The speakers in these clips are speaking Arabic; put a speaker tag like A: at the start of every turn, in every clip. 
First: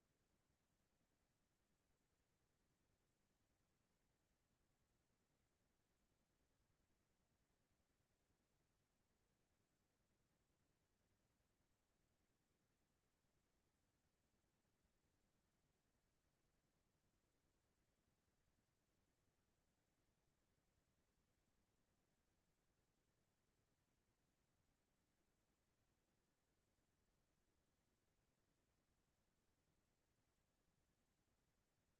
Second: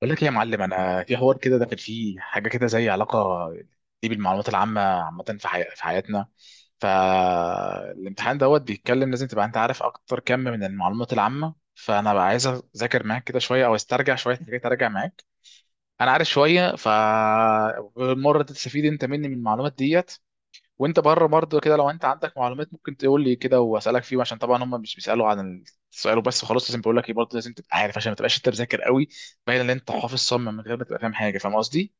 A: بقول لك ايه يا معلم، انا في حوار كده داخل فيه حاجه كده زي علاقه دي بالمعلومات العامه. عامه في في حياتنا. فالامتحان دوت بيتكلم، لازم تبقى انت عارف اكتر كم من المعلومات العامه. فانا بقى عايز اذاكر معاك كده شويه او استرجع شويه حاجات، ارجع معاك. انا عارف شويه. بالمره تستفيد انت مني من المعلومات ديت. وانت بره برضه كده، لو انت عندك معلومات ممكن تقول لي كده واسالك فيهم، عشان طبعا هم مش بيسالوا عن السؤال وبس خلاص. لازم بقول لك ايه برضه، لازم تبقى عارف عشان ما تبقاش انت مذاكر قوي، باين ان انت حافظ صم من غير ما تبقى فاهم حاجه. فاهم قصدي؟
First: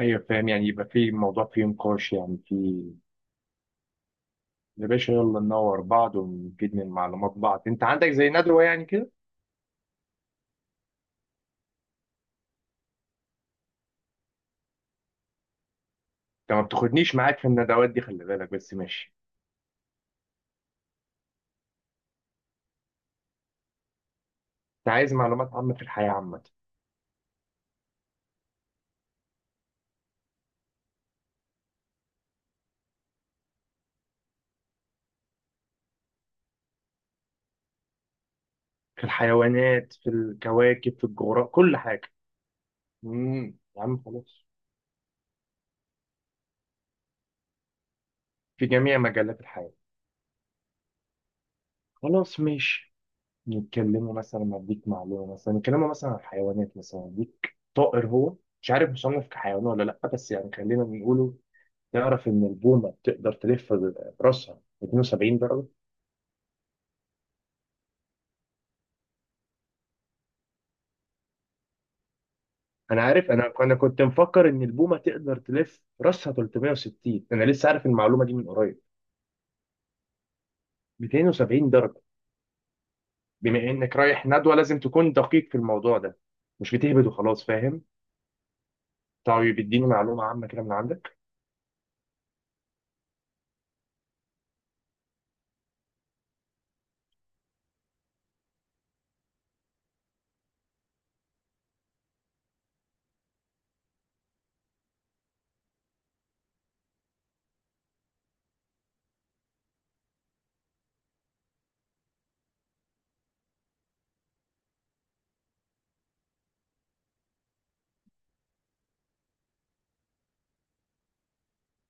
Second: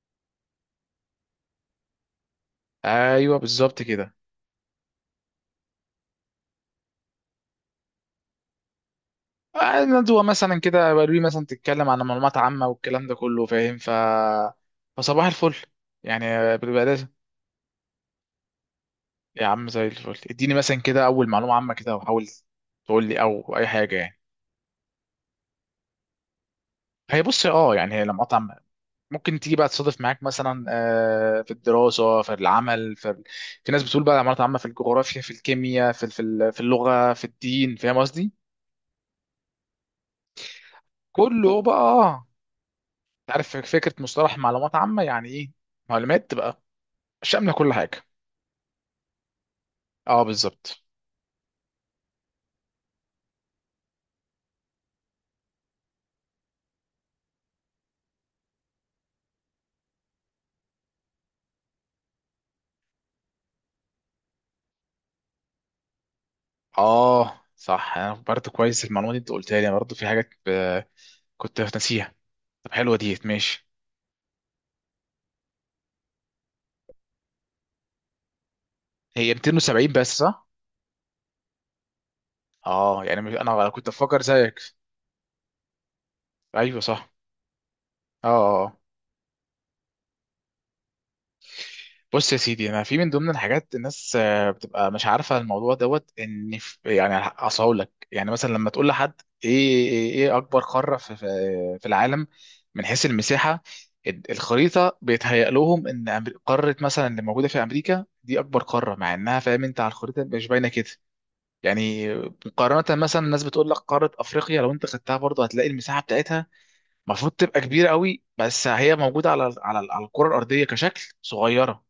B: ايوه، فاهم. يعني يبقى في الموضوع فيه نقاش، يعني في.
A: ايوه بالظبط كده.
B: يا باشا يلا ننور بعض ونفيد من معلومات بعض، انت عندك زي ندوه يعني كده؟
A: ندوه مثلا كده بروي، مثلا تتكلم عن معلومات عامه والكلام ده كله. فاهم. فصباح الفل.
B: انت
A: يعني
B: ما
A: بيبقى لازم.
B: بتاخدنيش معاك في الندوات دي، خلي بالك، بس ماشي.
A: يا عم زي الفل، اديني مثلا كده اول معلومه عامه كده، وحاول تقول لي او اي حاجه يعني.
B: انت عايز معلومات عامه في الحياه عامه؟
A: هي بص، اه، يعني هي لما قطع ممكن تيجي بقى تصادف معاك مثلا في الدراسة، في العمل، في ناس بتقول بقى عملت عامة في الجغرافيا، في الكيمياء، في اللغة، في الدين. فاهم قصدي؟
B: في الحيوانات، في الكواكب، في الجغرافيا،
A: كله بقى
B: كل حاجه.
A: آه. عارف
B: يا
A: فكرة
B: عم
A: مصطلح
B: خلاص.
A: معلومات عامة يعني ايه؟ معلومات تبقى شاملة كل حاجة.
B: في جميع مجالات الحياه.
A: اه بالظبط.
B: خلاص ماشي. نتكلموا مثلا، اديك معلومه، مثلا نتكلموا مثلا عن الحيوانات، مثلا اديك طائر، هو مش عارف مصنف كحيوان ولا لا، بس يعني خلينا نقوله. تعرف إن البومة تقدر تلف راسها 72 درجة؟
A: اه صح، انا برضه كويس المعلومة دي انت قلتها لي، أنا برضه في حاجات كنت ناسيها. طب حلوة
B: أنا
A: ديت،
B: عارف. أنا
A: ماشي.
B: أنا كنت مفكر إن البومة تقدر تلف راسها 360، أنا لسه عارف المعلومة دي من قريب.
A: هي 270 بس، صح؟
B: 270 درجة.
A: اه يعني
B: بما
A: انا كنت
B: إنك
A: بفكر
B: رايح ندوة
A: زيك.
B: لازم تكون دقيق في الموضوع ده، مش
A: ايوه
B: بتهبد
A: صح.
B: وخلاص، فاهم.
A: اه آه، آه.
B: طيب اديني معلومة عامة كده من عندك.
A: بص يا سيدي، انا في من ضمن الحاجات، الناس بتبقى مش عارفه الموضوع دوت، ان في يعني، اصل هقول لك، يعني مثلا لما تقول لحد ايه ايه إيه اكبر قاره في العالم من حيث المساحه، الخريطه بيتهيأ لهم ان قاره مثلا اللي موجوده في امريكا دي اكبر قاره، مع انها فاهم انت على الخريطه مش باينه كده يعني. مقارنه مثلا، الناس بتقول لك قاره افريقيا، لو انت خدتها برضه هتلاقي المساحه بتاعتها المفروض تبقى كبيره قوي، بس هي موجوده على الكره الارضيه كشكل صغيره.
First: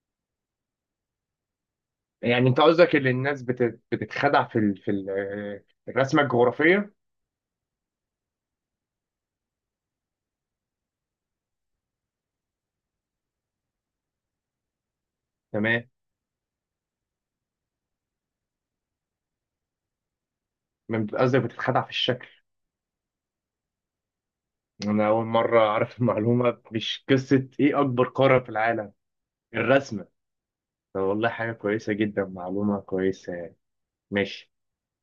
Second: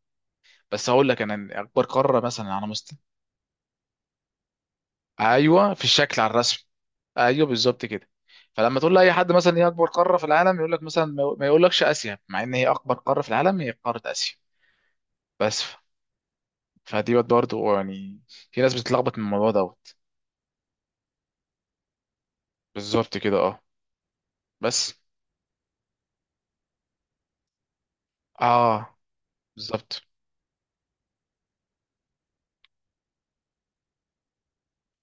A: بس هقول لك انا إن اكبر قاره
B: يعني
A: مثلا
B: أنت
A: على
B: قصدك
A: مستوى.
B: إن الناس بتتخدع في
A: ايوه في الشكل
B: الرسمة
A: على الرسم.
B: الجغرافية.
A: ايوه بالظبط كده. فلما تقول لاي حد مثلا ايه اكبر قاره في العالم، يقول لك مثلا ما يقولكش اسيا، مع ان هي اكبر قاره في العالم، هي قاره اسيا. بس
B: تمام.
A: فدي برضه يعني، في ناس بتتلخبط من الموضوع دوت.
B: قصدك بتتخدع في الشكل.
A: بالظبط كده، اه. بس.
B: أنا أول مرة أعرف المعلومة، مش قصة إيه أكبر قارة في العالم،
A: اه بالظبط.
B: الرسمة. طب والله حاجة كويسة جدا، معلومة كويسة. ماشي.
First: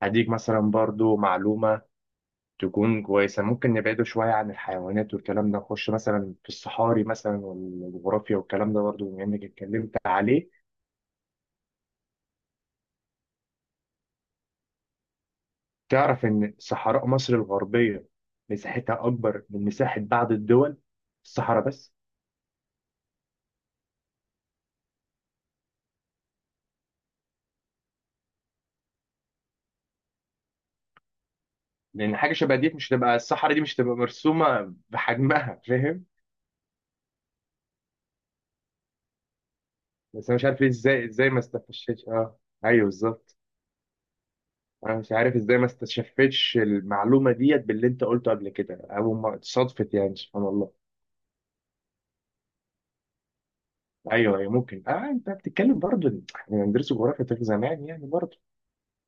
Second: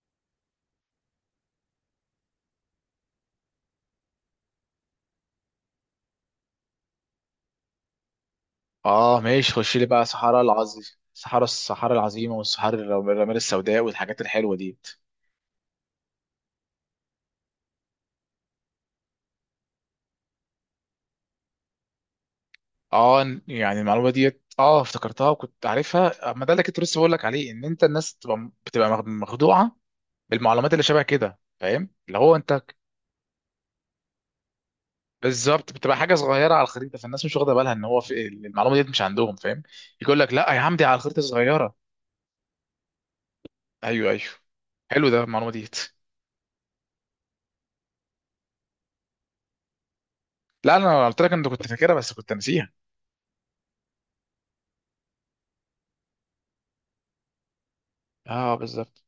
B: هديك مثلا برضو معلومة تكون كويسة. ممكن نبعده شوية عن الحيوانات والكلام ده، نخش مثلا في الصحاري مثلا والجغرافيا والكلام ده برضو،
A: اه
B: بما إنك
A: ماشي، خش لي
B: اتكلمت
A: بقى صحراء
B: عليه.
A: العظيم، صحراء، الصحراء العظيمه، والصحراء الرمال السوداء والحاجات الحلوه دي.
B: تعرف إن صحراء مصر الغربية مساحتها أكبر من مساحة بعض الدول، في الصحراء بس.
A: اه إن- يعني المعلومه ديت اه افتكرتها وكنت عارفها، ما ده اللي كنت لسه بقول لك عليه، ان انت الناس بتبقى بتبقى مخدوعه بالمعلومات اللي شبه كده. فاهم
B: لأن
A: اللي
B: حاجة
A: هو انت.
B: شبه دي، مش تبقى الصحراء دي مش تبقى مرسومة بحجمها،
A: بالظبط، بتبقى
B: فاهم.
A: حاجه صغيره على الخريطه، فالناس مش واخده بالها ان هو في المعلومه ديت مش عندهم. فاهم. يقول
B: بس
A: لك
B: أنا مش
A: لا يا
B: عارف إيه،
A: عم دي على
B: إزاي
A: الخريطه
B: إزاي ما
A: صغيره.
B: استفشتش أيوه بالظبط.
A: ايوه ايوه.
B: انا
A: حلو
B: مش
A: ده
B: عارف
A: المعلومه
B: ازاي ما
A: ديت.
B: استشفتش المعلومه ديت باللي انت قلته قبل كده او ما اتصادفت، يعني سبحان الله.
A: لا انا قلت لك انت كنت فاكرها بس كنت ناسيها.
B: ايوه ايوه ممكن اه. انت بتتكلم برضو، احنا بندرس جغرافيا في زمان يعني برضو.
A: اه بالظبط.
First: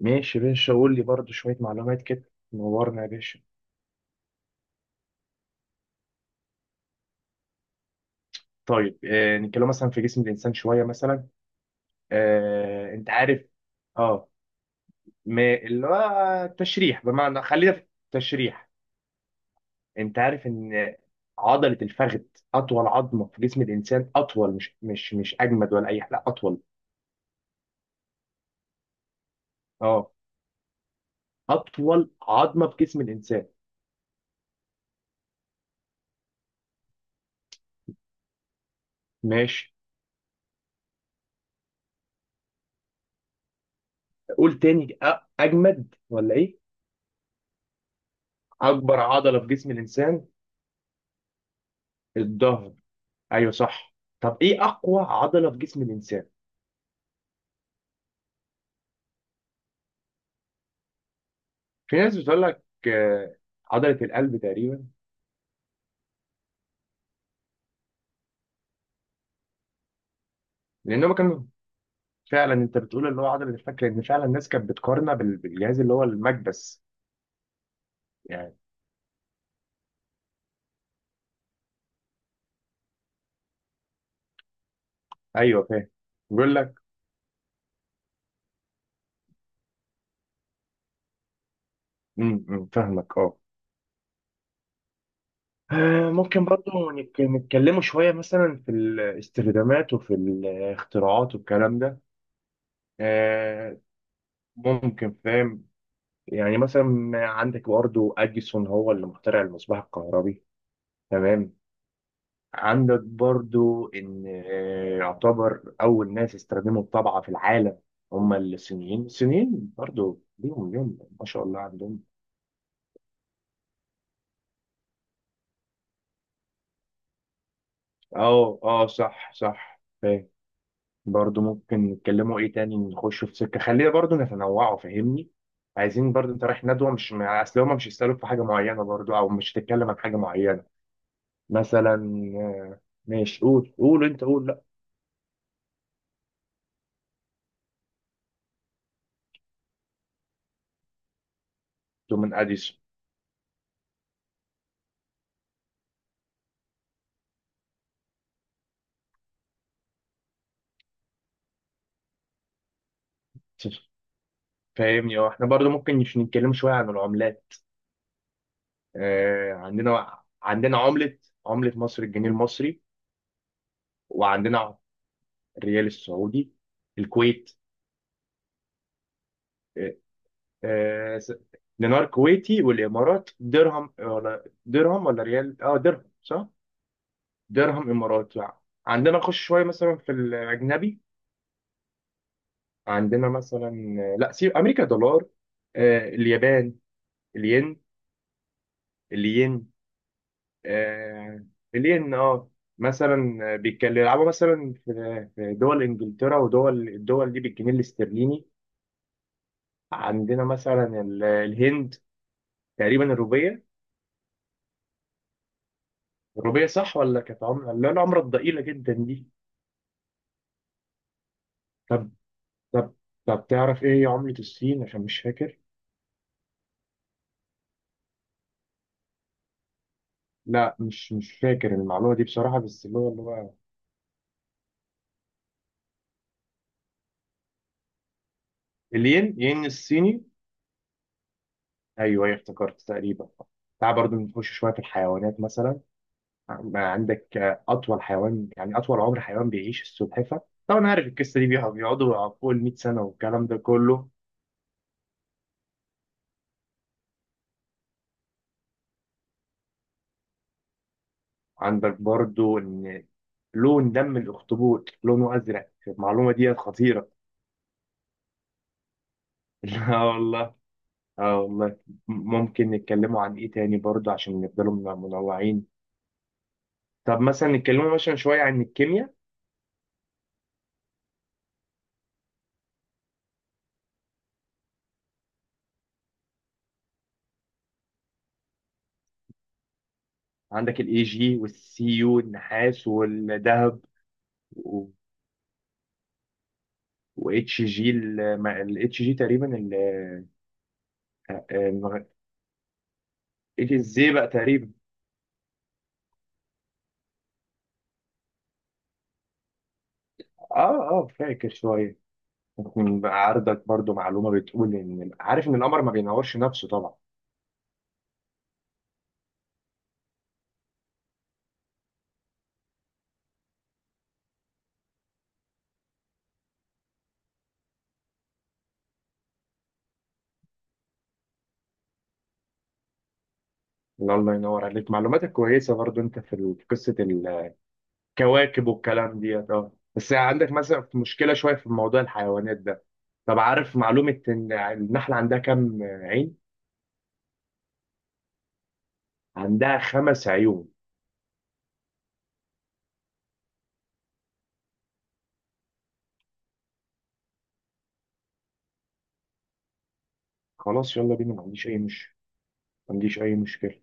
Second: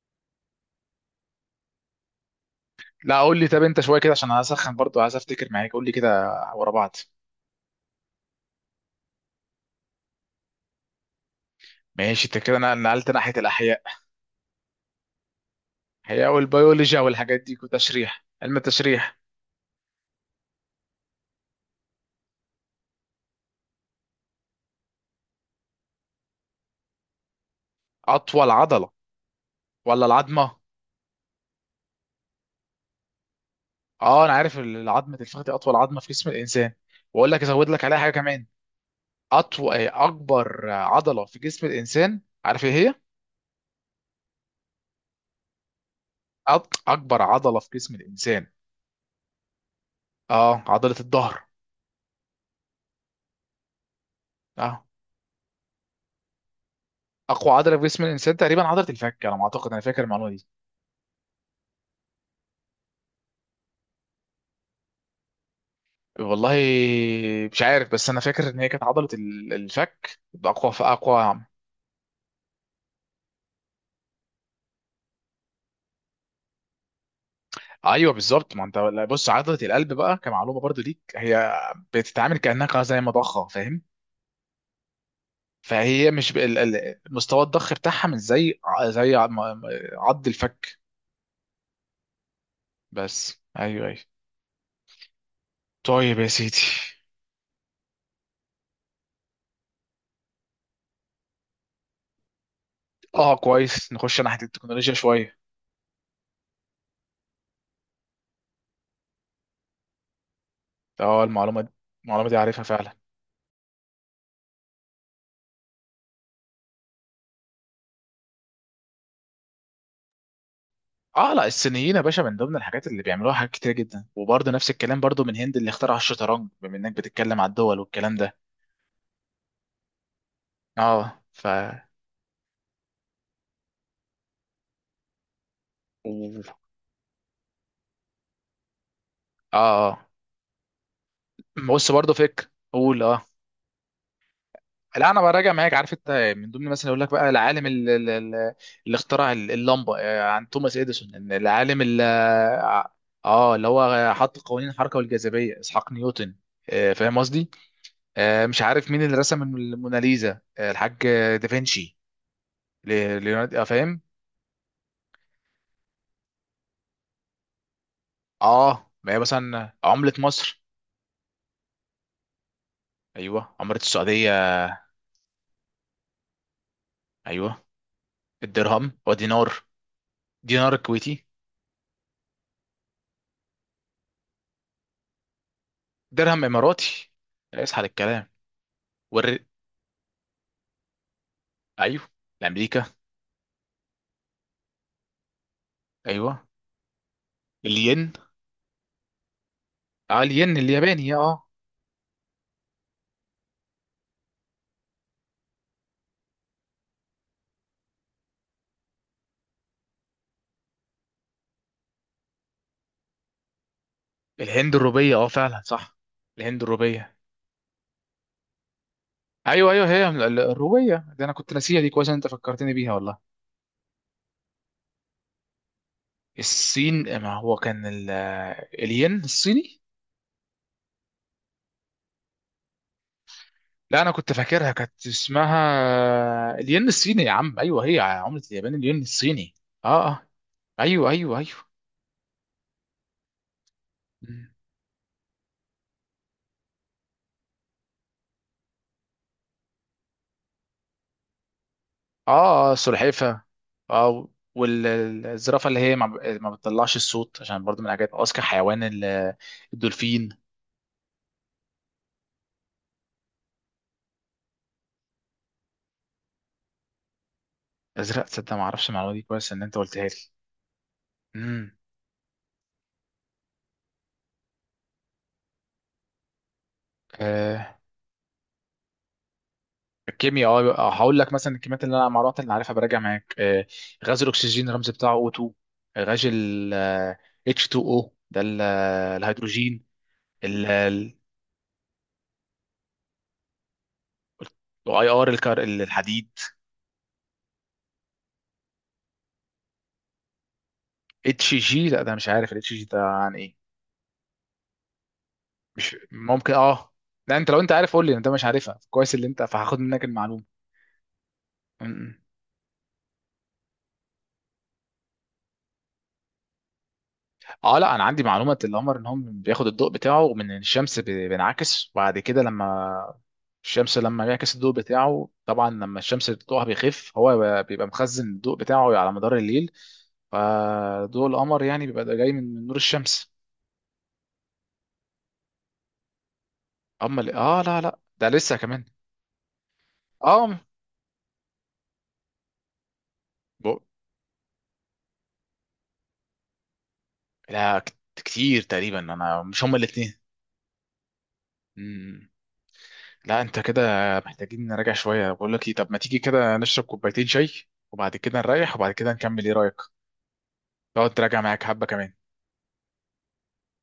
B: ماشي يا باشا، قول لي برضو شويه معلومات كده، نورنا يا
A: لا قول
B: باشا.
A: لي، طب انت شويه كده عشان هسخن برضو، عايز افتكر معاك. قول لي كده ورا بعض.
B: طيب آه، نتكلم مثلا في جسم الانسان شويه مثلا.
A: ماشي. انت كده انا
B: آه، انت
A: نقلت ناحيه
B: عارف.
A: الاحياء.
B: اه، ما اللي هو
A: هي والبيولوجيا
B: التشريح،
A: والحاجات
B: بمعنى
A: دي،
B: خلينا في
A: وتشريح، علم
B: التشريح.
A: التشريح.
B: انت عارف ان عضله الفخذ اطول عظمه في جسم الانسان، اطول، مش اجمد ولا اي حاجه، لا اطول.
A: اطول عضله ولا
B: اه،
A: العظمه؟
B: اطول عظمه في جسم الانسان.
A: اه انا عارف العظمه الفخذ دي اطول عظمه في جسم الانسان، واقول لك ازود لك عليها حاجه كمان.
B: ماشي.
A: اطول، اكبر عضله في جسم الانسان عارف ايه هي؟
B: قول تاني، اجمد ولا ايه؟
A: اكبر عضله في جسم الانسان.
B: اكبر عضله في جسم الانسان؟
A: اه عضله الظهر.
B: الظهر. ايوه صح. طب ايه
A: اه
B: اقوى عضله في جسم الانسان؟
A: اقوى عضله في جسم الانسان تقريبا عضله الفك، على ما اعتقد. انا فاكر المعلومه دي.
B: في ناس بتقول لك آه، عضله القلب تقريبا.
A: والله مش عارف، بس انا فاكر ان هي كانت عضله الفك. اقوى
B: لان هو
A: اقوى
B: كان فعلا، انت بتقول اللي هو عضله الفك، لان فعلا الناس كانت بتقارنها بالجهاز اللي هو المكبس
A: ايوه بالظبط.
B: يعني.
A: ما انت لا، بص عضله القلب بقى كمعلومه برضو ليك، هي بتتعامل كانها زي مضخه. فاهم.
B: ايوه فاهم.
A: فهي مش
B: بيقول لك
A: مستوى الضخ بتاعها مش زي م- عض الفك.
B: أمم، فاهمك اه.
A: بس ايوه ايوه.
B: آه،
A: طيب يا
B: ممكن
A: سيدي.
B: برضو نتكلموا شوية مثلا في الاستخدامات وفي الاختراعات والكلام ده.
A: اه
B: آه،
A: كويس، نخش ناحيه التكنولوجيا
B: ممكن
A: شويه.
B: فاهم. يعني مثلا عندك برضو أديسون هو اللي مخترع المصباح الكهربي.
A: اه
B: تمام.
A: المعلومه دي، المعلومه دي عارفها فعلا.
B: عندك برضو إن آه، يعتبر أول ناس استخدموا الطبعة في العالم هم الصينيين. الصينيين برضو ليهم ليهم ما
A: اه
B: شاء
A: لا،
B: الله
A: الصينيين يا
B: عندهم.
A: باشا، من ضمن الحاجات اللي بيعملوها حاجات كتير جدا. وبرضه نفس الكلام برضه من هند اللي اخترع الشطرنج، بما انك بتتكلم على الدول والكلام ده.
B: اه اه صح صح فاهم.
A: اه.
B: برضو
A: ف
B: ممكن نتكلموا ايه تاني، نخشوا في سكه، خلينا برضو نتنوعوا فاهمني. عايزين برضو،
A: اه
B: انت رايح ندوه، مش اصل هما مش يسالوك في حاجه معينه برضو، او مش هتتكلم عن
A: اه
B: حاجه معينه
A: بص
B: مثلا.
A: برضه، فكر.
B: آه،
A: قول اه.
B: ماشي. قول انت قول، لا
A: لا انا براجع معاك. عارف انت، من ضمن مثلا اقول لك بقى، العالم اللي اخترع اللمبه، عن توماس اديسون. إن العالم
B: تو من اديسون.
A: اه اللي هو حط قوانين الحركه والجاذبيه اسحاق نيوتن. فاهم قصدي. مش عارف مين اللي رسم الموناليزا، الحاج دافنشي، ليوناردو. فاهم.
B: فاهمني اه. احنا برضو ممكن نتكلم شويه عن العملات.
A: اه، ما هي
B: آه،
A: مثلا عمله
B: عندنا،
A: مصر.
B: عمله مصر الجنيه المصري.
A: ايوه، عمله السعوديه.
B: وعندنا الريال السعودي. الكويت،
A: ايوه، الدرهم ودينار. دينار
B: آه،
A: كويتي.
B: دينار كويتي. والامارات درهم ولا درهم ولا ريال، اه درهم
A: درهم
B: صح.
A: اماراتي. اسحل
B: درهم
A: الكلام.
B: اماراتي يعني. عندنا نخش شويه مثلا في الاجنبي.
A: ايوه الامريكا.
B: عندنا مثلا آه، لا سيب امريكا دولار. آه،
A: ايوه
B: اليابان الين.
A: الين.
B: الين.
A: اه الين الياباني. اه
B: آه،
A: آه.
B: الين اه. مثلا آه، بيتكلم يلعبوا مثلا في دول انجلترا ودول الدول دي بالجنيه الاسترليني. عندنا مثلا الهند، تقريبا الروبيه.
A: الهند الروبيه، اه فعلا صح. الهند
B: الروبيه صح
A: الروبيه.
B: ولا كانت عمله اللي هي العمله الضئيله جدا دي؟
A: ايوه ايوه، هي الروبيه ده انا كنت ناسيها دي. كويس
B: طب
A: إن انت فكرتني بيها
B: طب
A: والله.
B: طب تعرف ايه هي عملة الصين عشان مش فاكر؟
A: الصين ما هو كان الين الصيني.
B: لا مش فاكر المعلومة دي بصراحة، بس اللي هو
A: لا انا كنت فاكرها كانت اسمها الين الصيني يا عم. ايوه هي عمله اليابان الين
B: الين،
A: الصيني.
B: ين
A: اه
B: الصيني.
A: اه. ايوه ايوه.
B: ايوه ايوه افتكرت تقريبا. تعال برضه
A: ايوه.
B: نخش شوية في الحيوانات مثلا. ما عندك آه، أطول حيوان يعني أطول عمر حيوان بيعيش السلحفة، طبعا عارف القصة دي، بيقعدوا فوق ال
A: اه اه
B: 100 سنة
A: سلحفة.
B: والكلام ده كله.
A: اه. والزرافة اللي هي ما بتطلعش الصوت، عشان برضو من الحاجات. اذكى حيوان الدولفين.
B: عندك برضه إن لون دم الأخطبوط لونه أزرق، المعلومة دي خطيرة.
A: ازرق؟ تصدق ما اعرفش المعلومة دي. كويس ان انت
B: لا
A: قلتها لي.
B: والله. اه
A: امم.
B: والله. ممكن نتكلموا عن ايه تاني برضه عشان نفضلوا منوعين. طب مثلا
A: آه
B: نتكلموا مثلا شوية عن الكيمياء.
A: الكيمياء، اه. هقول لك مثلا الكميات اللي انا، المعلومات اللي عارفها براجع معاك آه. غاز الاكسجين الرمز بتاعه O2. غاز ال H2O ده الهيدروجين ال
B: عندك الاي
A: ال-
B: جي والسي يو، النحاس والذهب.
A: اي ار الكار الحديد.
B: واتش جي، الاتش جي تقريبا
A: اتش جي، لا ده مش عارف الاتش جي ده عن ايه.
B: الزي بقى تقريبا.
A: مش ممكن، اه. لا، انت لو انت عارف قول لي، انت مش عارفها كويس اللي انت فهاخد منك المعلومه.
B: اه اه فاكر
A: م-
B: شوية.
A: م.
B: ممكن بقى عرضك برضه معلومة بتقول، ان عارف ان القمر ما بينورش نفسه طبعا.
A: اه لا انا عندي معلومه القمر ان هو بياخد الضوء بتاعه من الشمس، بينعكس. وبعد كده لما الشمس لما بيعكس الضوء بتاعه طبعا، لما الشمس ضوءها بيخف، هو بيبقى مخزن الضوء بتاعه على مدار الليل. فضوء القمر يعني بيبقى ده جاي من نور الشمس.
B: لا، الله ينور عليك، معلوماتك كويسة برضه. انت في في قصة
A: اما اه لا لا، ده لسه
B: كواكب
A: كمان.
B: والكلام ديت اه، بس عندك
A: اه
B: مثلا في مشكله شويه في موضوع الحيوانات ده. طب عارف
A: ب-
B: معلومه ان النحله عندها كام عين؟
A: لا كتير تقريبا. انا مش هما
B: عندها خمس عيون.
A: الاثنين. لا انت كده محتاجين نراجع شويه. بقول لك ايه، طب ما تيجي كده نشرب كوبايتين شاي وبعد كده نريح وبعد كده نكمل، ايه رايك؟
B: خلاص
A: تقعد
B: يلا بينا،
A: تراجع معاك حبه كمان.
B: ما عنديش اي مشكله.